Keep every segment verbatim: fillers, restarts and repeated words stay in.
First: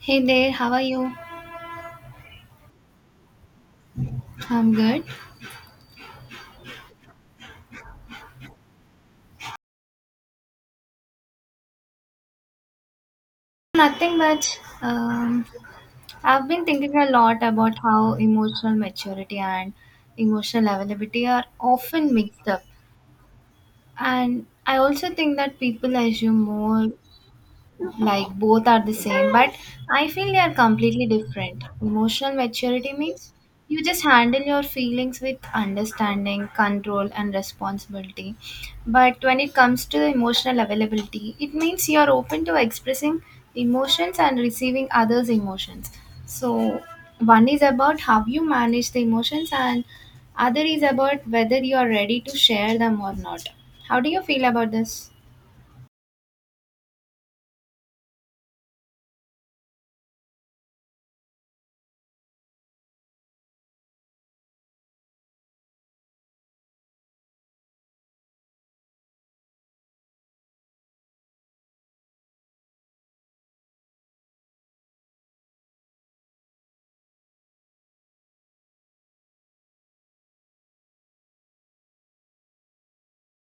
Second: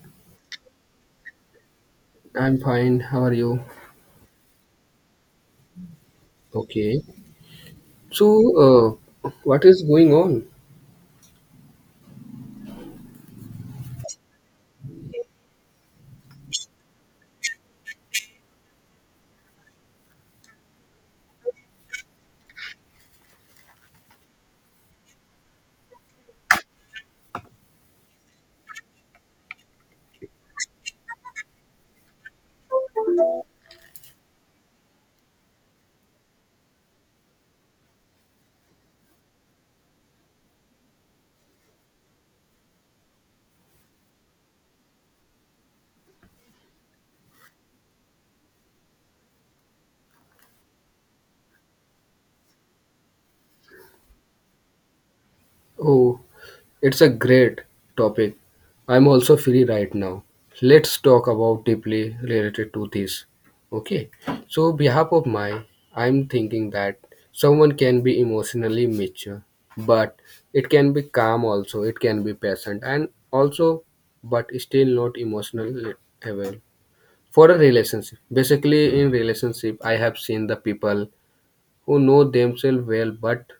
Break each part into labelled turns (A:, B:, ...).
A: Hey there, how are you?
B: I'm fine. How are you?
A: I'm good.
B: Okay. So, uh, what is going on?
A: Nothing much. Um, I've been thinking a lot about how emotional maturity and emotional availability are often mixed up. And I also think that people assume more like both are the same but I feel they are completely different. Emotional maturity means you just handle your feelings with understanding, control and responsibility, but when it comes to emotional availability, it means you are open to expressing emotions and receiving others emotions. So one is about how you manage the emotions and other is about whether you are ready to share them or not. How do you feel about this?
B: Oh, it's a great topic. I'm also free right now. Let's talk about deeply related to this. Okay. So, behalf of my, I'm thinking that someone can be emotionally mature, but it can be calm also. It can be patient and also, but still not emotionally available for a relationship. Basically, in relationship, I have seen the people who know themselves well but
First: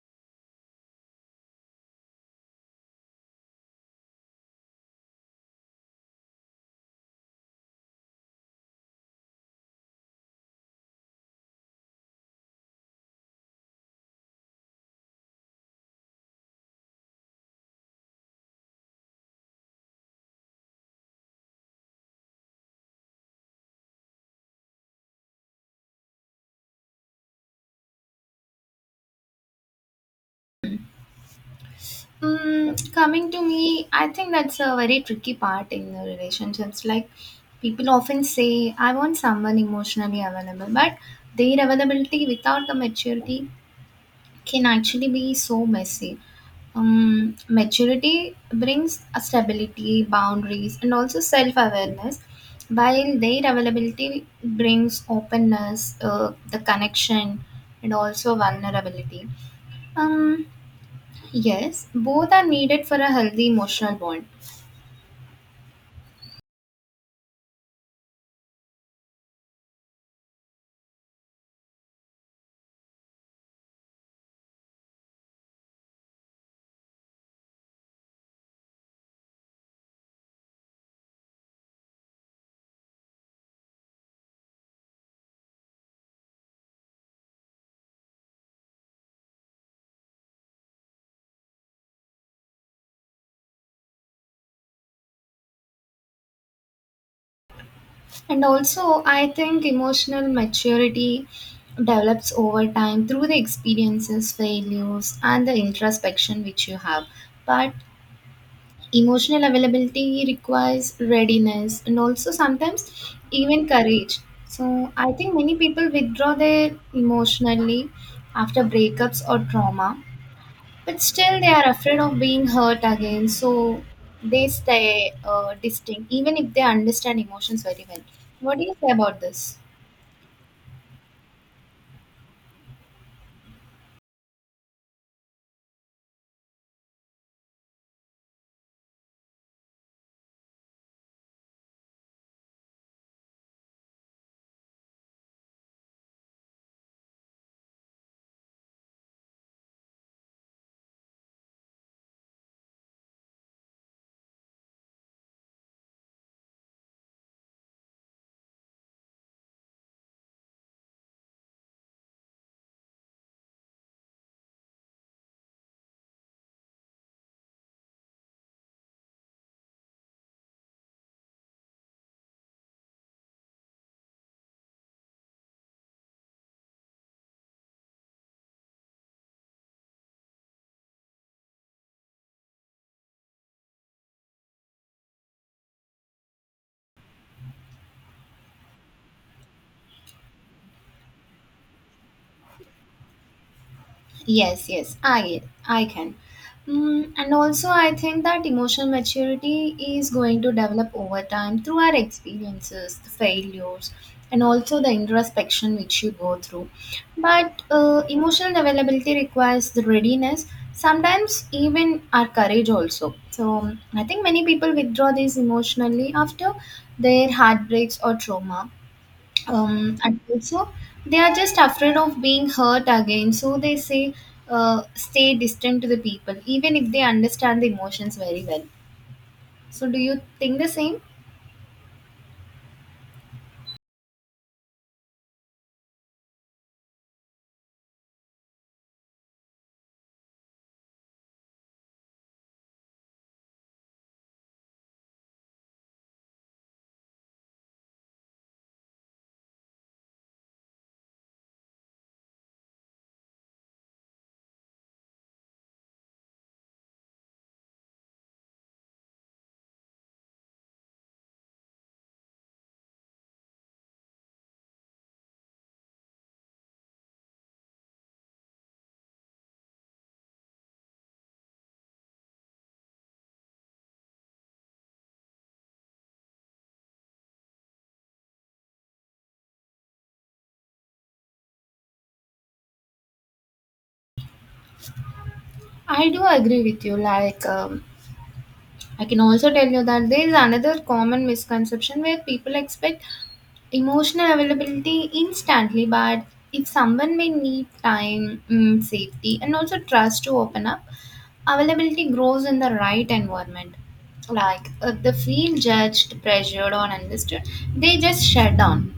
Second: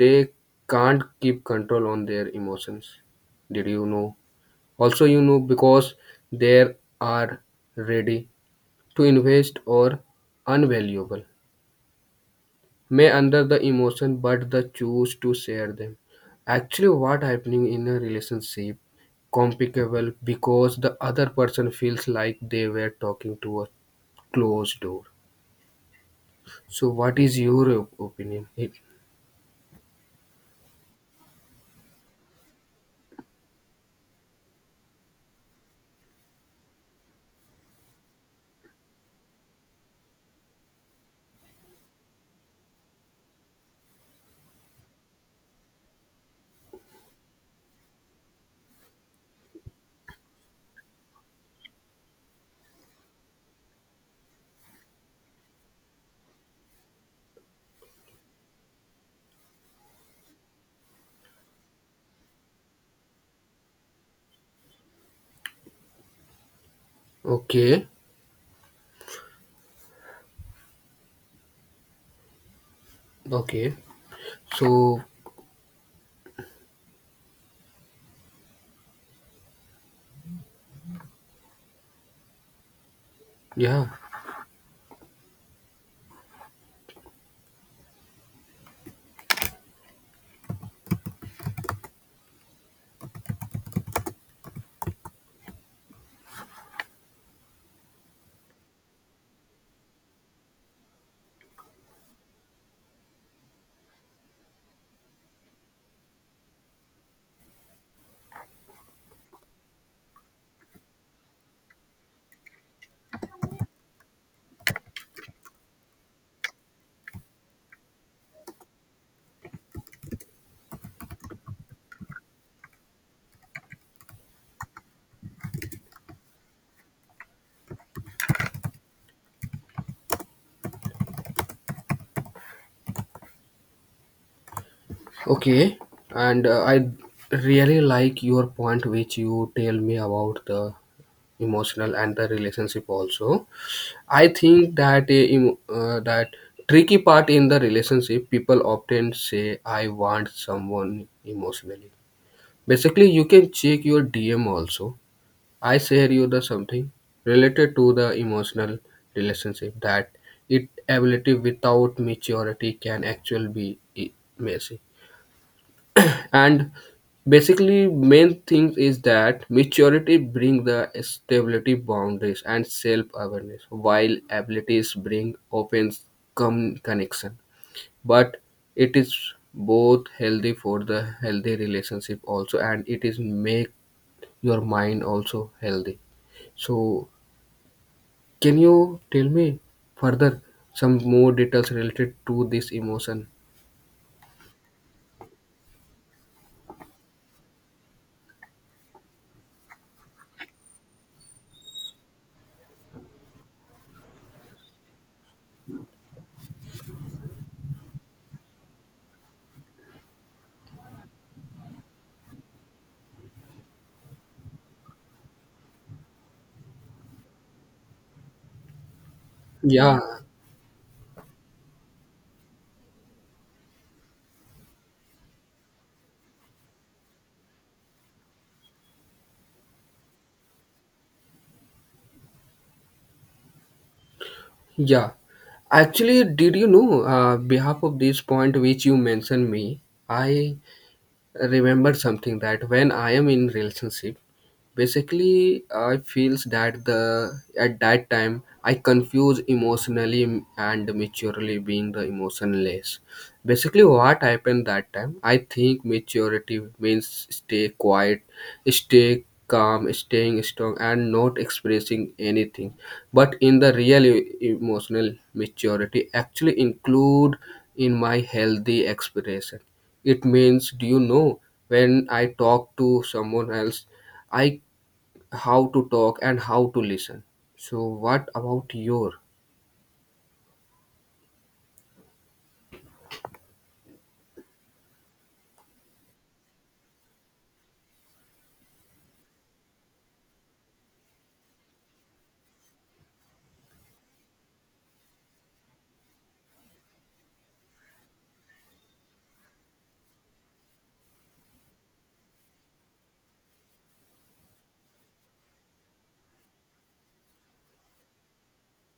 B: they can't keep control on their emotions. Did you know? Also, you know, because they are ready to invest or unvaluable may under the emotion but the choose to share them. Actually, what happening in a relationship complicable because the other person feels like they were talking to a closed door. So what is your op- opinion?
A: Mm, coming to me, I think that's a very tricky part in the relationships. Like people often say, I want someone emotionally available, but their availability without the maturity can actually be so messy. Um, maturity brings a stability, boundaries, and also self awareness, while their availability brings openness, uh, the connection, and also vulnerability. Um, Yes, both are needed for a healthy emotional bond.
B: Okay, okay. So, yeah,
A: And also, I think emotional maturity develops over time through the experiences, failures, and the introspection which you have. But emotional availability requires readiness and also sometimes even courage. So, I think many people withdraw their emotionally after breakups or trauma. But still, they are afraid of being hurt again, so they stay uh, distinct, even if they understand emotions very well. What do you say about this?
B: okay. And uh, I really like your point, which you tell me about the emotional and the relationship also. I think that uh, em- uh, that tricky part in the relationship, people often say, "I want someone emotionally." Basically, you can check your D M also. I share you the something related to the emotional relationship that it ability without maturity can actually be eh, messy, and basically main thing is that maturity bring the stability boundaries and self awareness while abilities bring open com- connection, but it is both healthy for the healthy relationship also and it is make your mind also healthy. So can you tell me further some more details related to this emotion?
A: Yes, yes, I I can. Mm, and also, I think that emotional maturity is going to develop over time through our experiences, the failures, and also the introspection which you go through. But uh, emotional availability requires the readiness, sometimes even our courage also. So, I think many people withdraw this emotionally after their heartbreaks or trauma, um,
B: Yeah,
A: and also they are just afraid of being hurt again, so they say uh, stay distant to the people even if they understand the emotions very well. So do you think the same?
B: yeah, actually, did you know, uh, behalf of this point which you mentioned me, I remember something that when I am in relationship, basically I feels that the at that time I confuse emotionally and maturely being the emotionless. Basically what happened that time I think maturity means stay quiet, stay calm, staying strong and not expressing anything, but in the real e- emotional maturity actually include in my healthy expression. It means, do you know, when I talk to someone else, I how to talk and how to listen. So what about your?
A: I do agree with you. Like um, I can also tell you that there is another common misconception where people expect emotional availability instantly, but if someone may need time, mm, safety, and also trust to open up, availability grows in the right environment. Like if they feel judged, pressured, or understood, they just shut down.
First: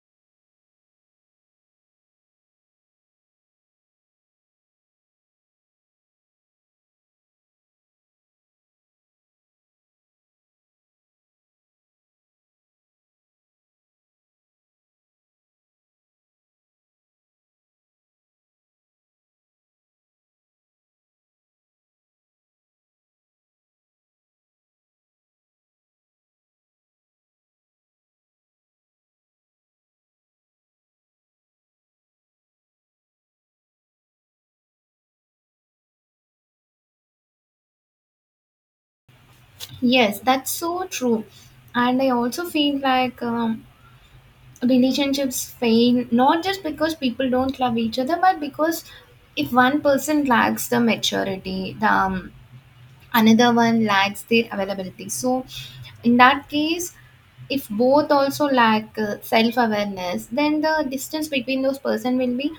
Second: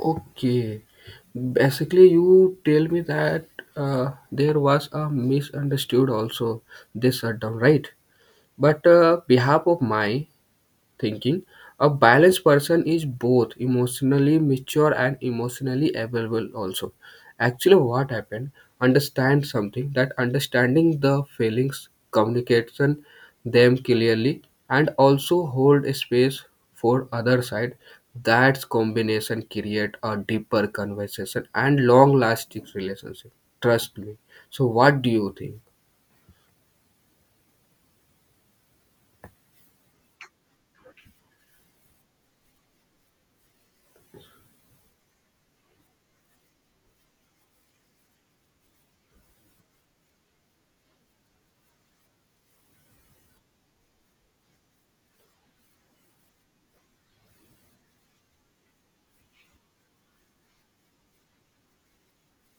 B: Okay, basically you tell me that uh, there was a misunderstood also this shutdown, right? But uh, behalf of my thinking. A balanced person is both emotionally mature and emotionally available also. Actually, what happened? Understand something that understanding the feelings, communication them clearly, and also hold a space for other side. That combination create a deeper conversation and long-lasting relationship. Trust me. So, what do you think?
A: Yes, that's so true. And I also feel like um, relationships fail not just because people don't love each other, but because if one person lacks the maturity, the um, another one lacks their availability. So in that case, if both also lack uh, self awareness, then the distance between those person will be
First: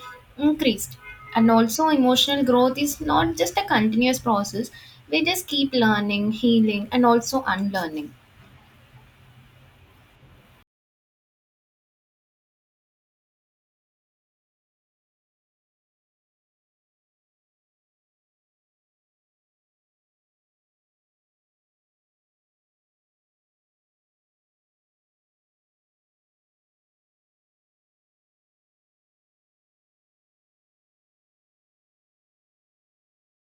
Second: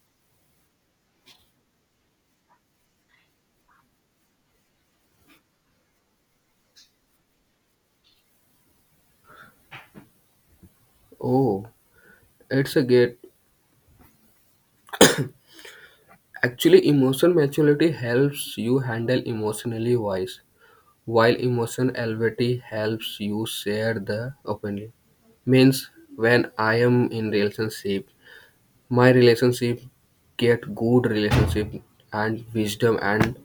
A: increased. And also emotional growth is not just a continuous process. We just keep learning, healing and also unlearning.
B: Oh, it's a great. Actually, emotional maturity helps you handle emotionally wise, while emotion availability helps you share the openly. Means when I am in relationship, my relationship get good relationship and wisdom and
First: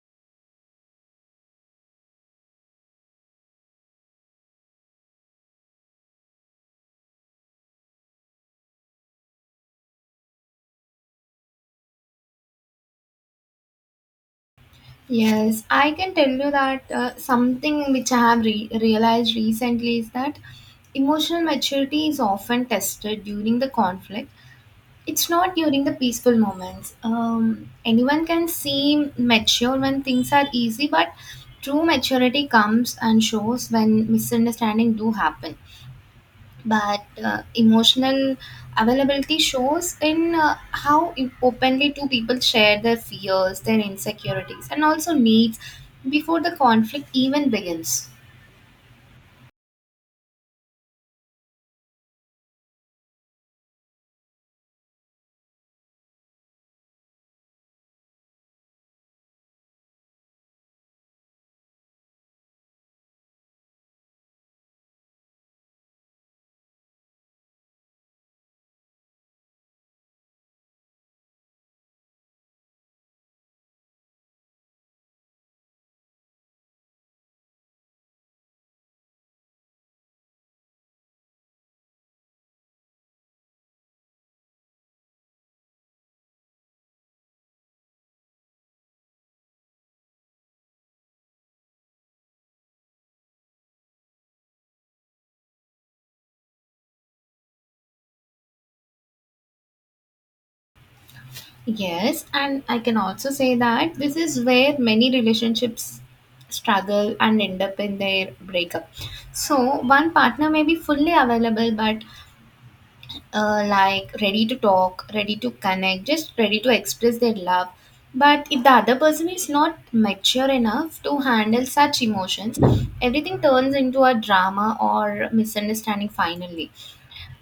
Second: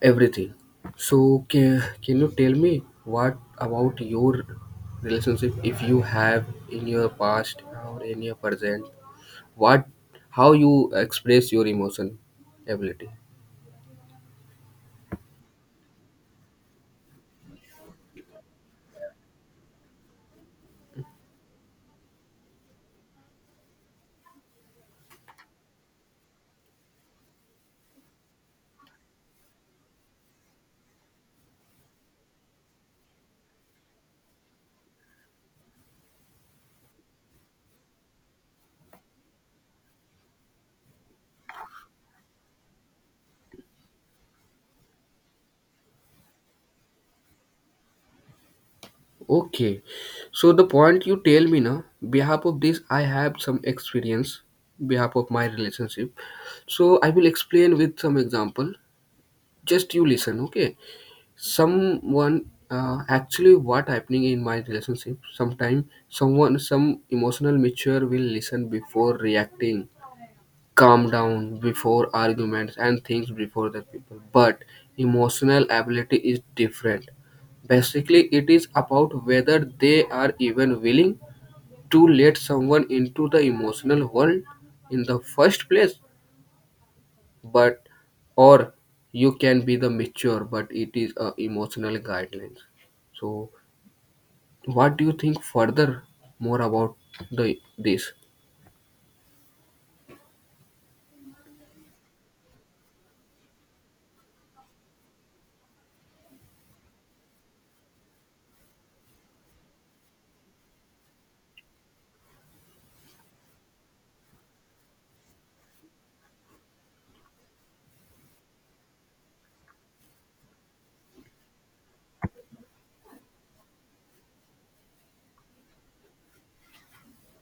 B: everything. So can, can you tell me what about your relationship if you have in your past or in your present? What how you express your emotion ability?
A: Yes, I can tell you that uh, something which I have re- realized recently is that emotional maturity is often tested during the conflict. It's not during the peaceful moments. Um, anyone can seem mature when things are easy, but true maturity comes and shows when misunderstanding do happen. But uh, emotional availability shows in uh, how im- openly two people share their fears, their insecurities and also needs before the conflict even begins.
B: Okay, so the point you tell me now, behalf of this, I have some experience, behalf of my relationship. So I will explain with some example. Just you listen, okay? Someone uh, Actually what happening in my relationship. Sometime someone some emotional mature will listen before reacting, calm down before arguments and things before the people. But emotional ability is different. Basically, it is about whether they are even willing to let someone into the emotional world in the first place. But or you can be the mature, but it is a emotional guidelines. So, what do you think further more about the this?
A: Yes, and I can also say that this is where many relationships struggle and end up in their breakup. So one partner may be fully available, but uh, like ready to talk, ready to connect, just ready to express their love. But if the other person is not mature enough to handle such emotions, everything turns into a drama or misunderstanding finally.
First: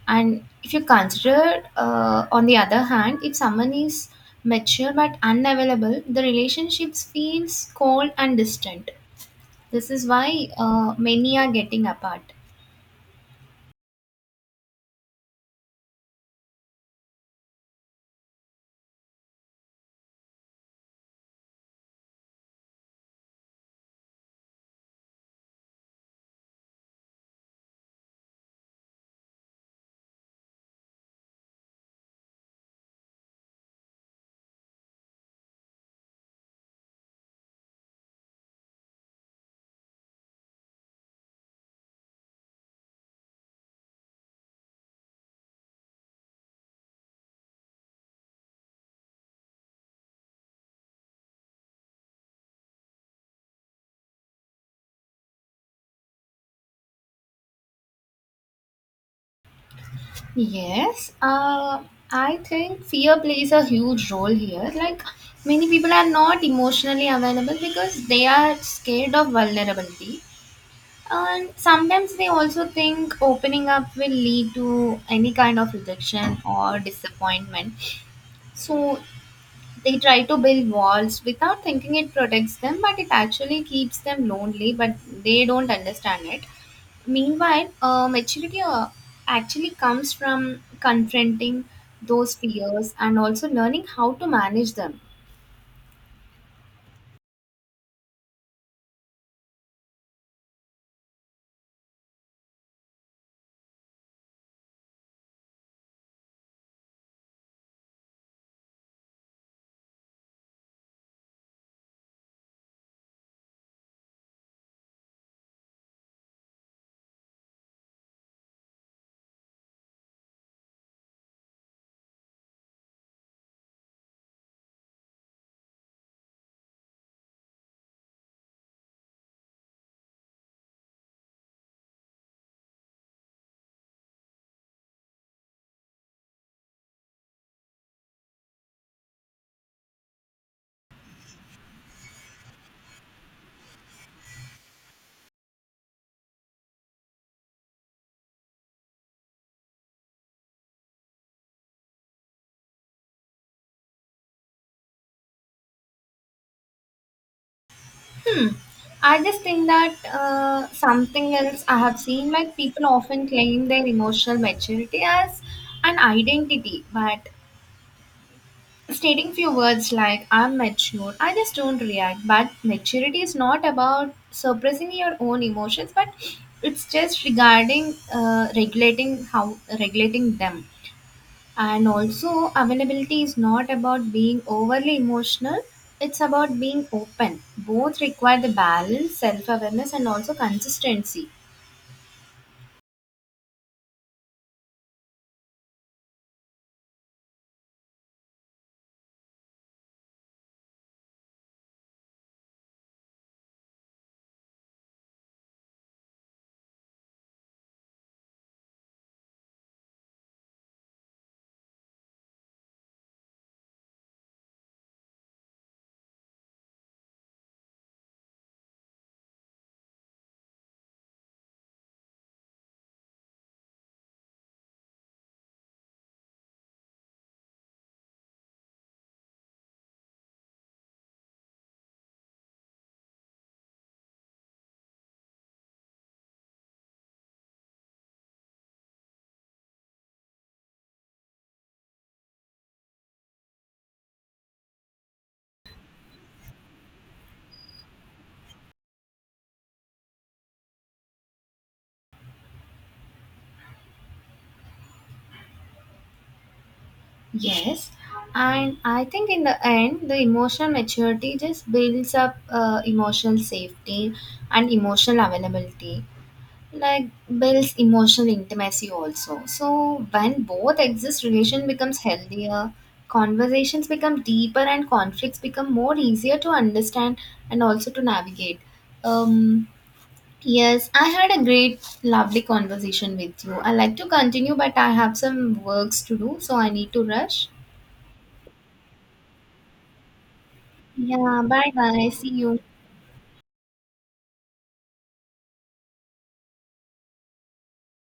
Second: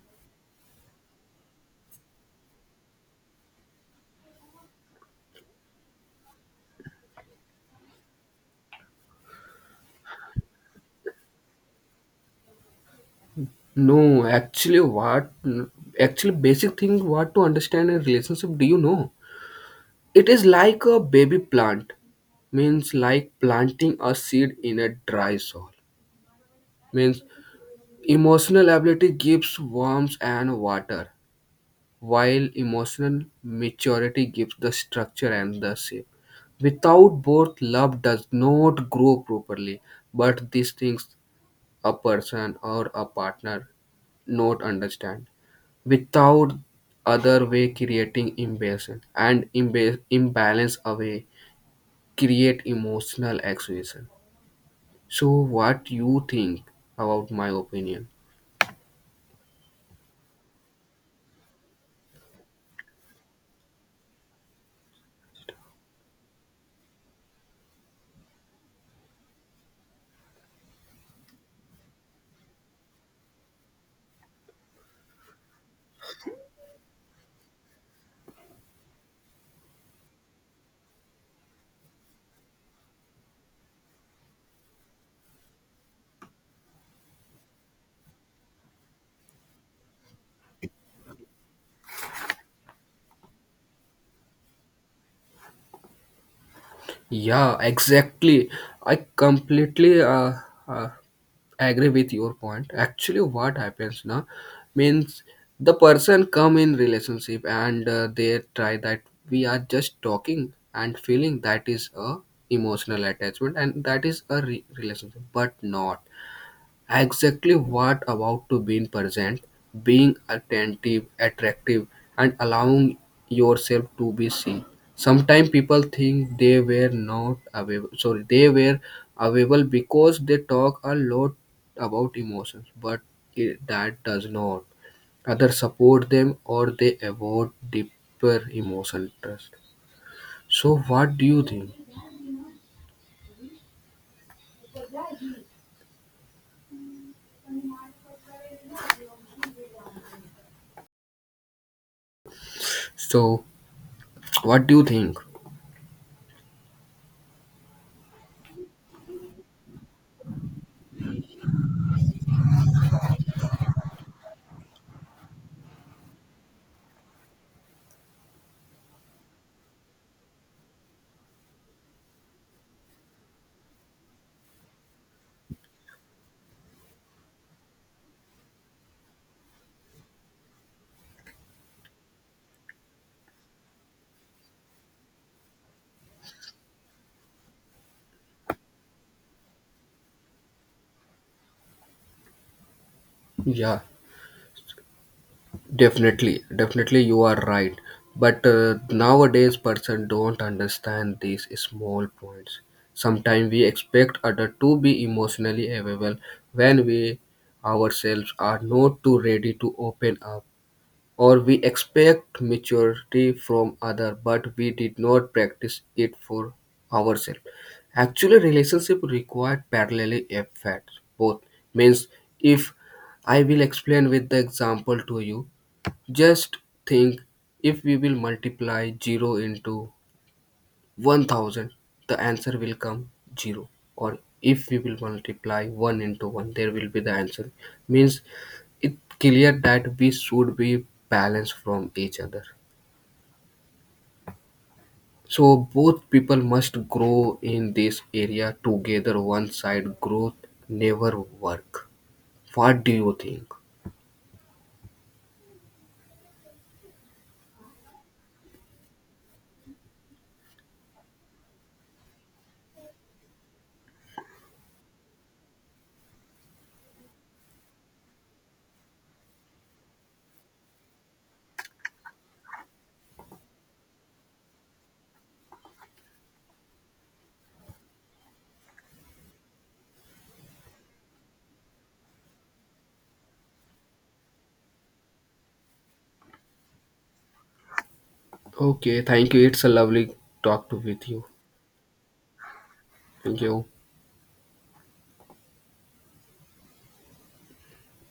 A: And if you consider, uh, on the other hand, if someone is mature but unavailable, the relationships feels cold and distant. This is why uh, many are getting apart.
B: No, actually, what actually basic thing what to understand a relationship? Do you know? It is like a baby plant, means like planting a seed in a dry soil. Means emotional ability gives warmth and water, while emotional maturity gives the structure and the shape. Without both, love does not grow properly. But these things a person or a partner not understand without other way creating imbalance and imba- imbalance away create emotional exhaustion. So what you think about my opinion?
A: Yes, uh, I think fear plays a huge role here. Like many people are not emotionally available because they are scared of vulnerability. And sometimes they also think opening up will lead to any kind of rejection or disappointment. So they try to build walls without thinking it protects them, but it actually keeps them lonely, but they don't understand it. Meanwhile, uh, maturity uh, actually comes from confronting those fears and also learning how to manage them.
B: Yeah, exactly. I completely uh, uh, agree with your point. Actually, what happens now means the person come in relationship and uh, they try that we are just talking and feeling that is a emotional attachment and that is a re- relationship, but not. Exactly what about to being present, being attentive, attractive, and allowing yourself to be seen. Sometimes people think they were not available. Sorry, they were available because they talk a lot about emotions, but it, that does not. Others support them or they avoid deeper emotional trust. So, what do you think? So, what do you think?
A: Hmm. I just think that uh, something else I have seen, like people often claim their emotional maturity as an identity, but stating few words like I'm mature, I just don't react. But maturity is not about suppressing your own emotions, but it's just regarding uh, regulating how regulating them. And also, availability is not about being overly emotional. It's about being open. Both require the balance, self awareness, and also consistency.
B: Yeah. Definitely, definitely, you are right. But uh, nowadays, person don't understand these small points. Sometimes we expect other to be emotionally available when we ourselves are not too ready to open up, or we expect maturity from other, but we did not practice it for ourselves. Actually, relationship require parallel efforts. Both means if I will explain with the example to you, just think, if we will multiply zero into one thousand, the answer will come zero. Or if we will multiply one into one, there will be the answer. Means it clear that we should be balanced from each other. So both people must grow in this area together. One side growth never work. What do you think?
A: Yes, and I think in the end, the emotional maturity just builds up uh, emotional safety and emotional availability, like builds emotional intimacy also. So when both exist, relation becomes healthier, conversations become deeper, and conflicts become more easier to understand and also to navigate. Um, yes, I had a great, lovely conversation with you. I like to continue, but I have some works to do, so I need to rush.
B: Okay, thank you. It's a lovely talk to with you.
A: Yeah, bye bye. See you.
B: Thank you.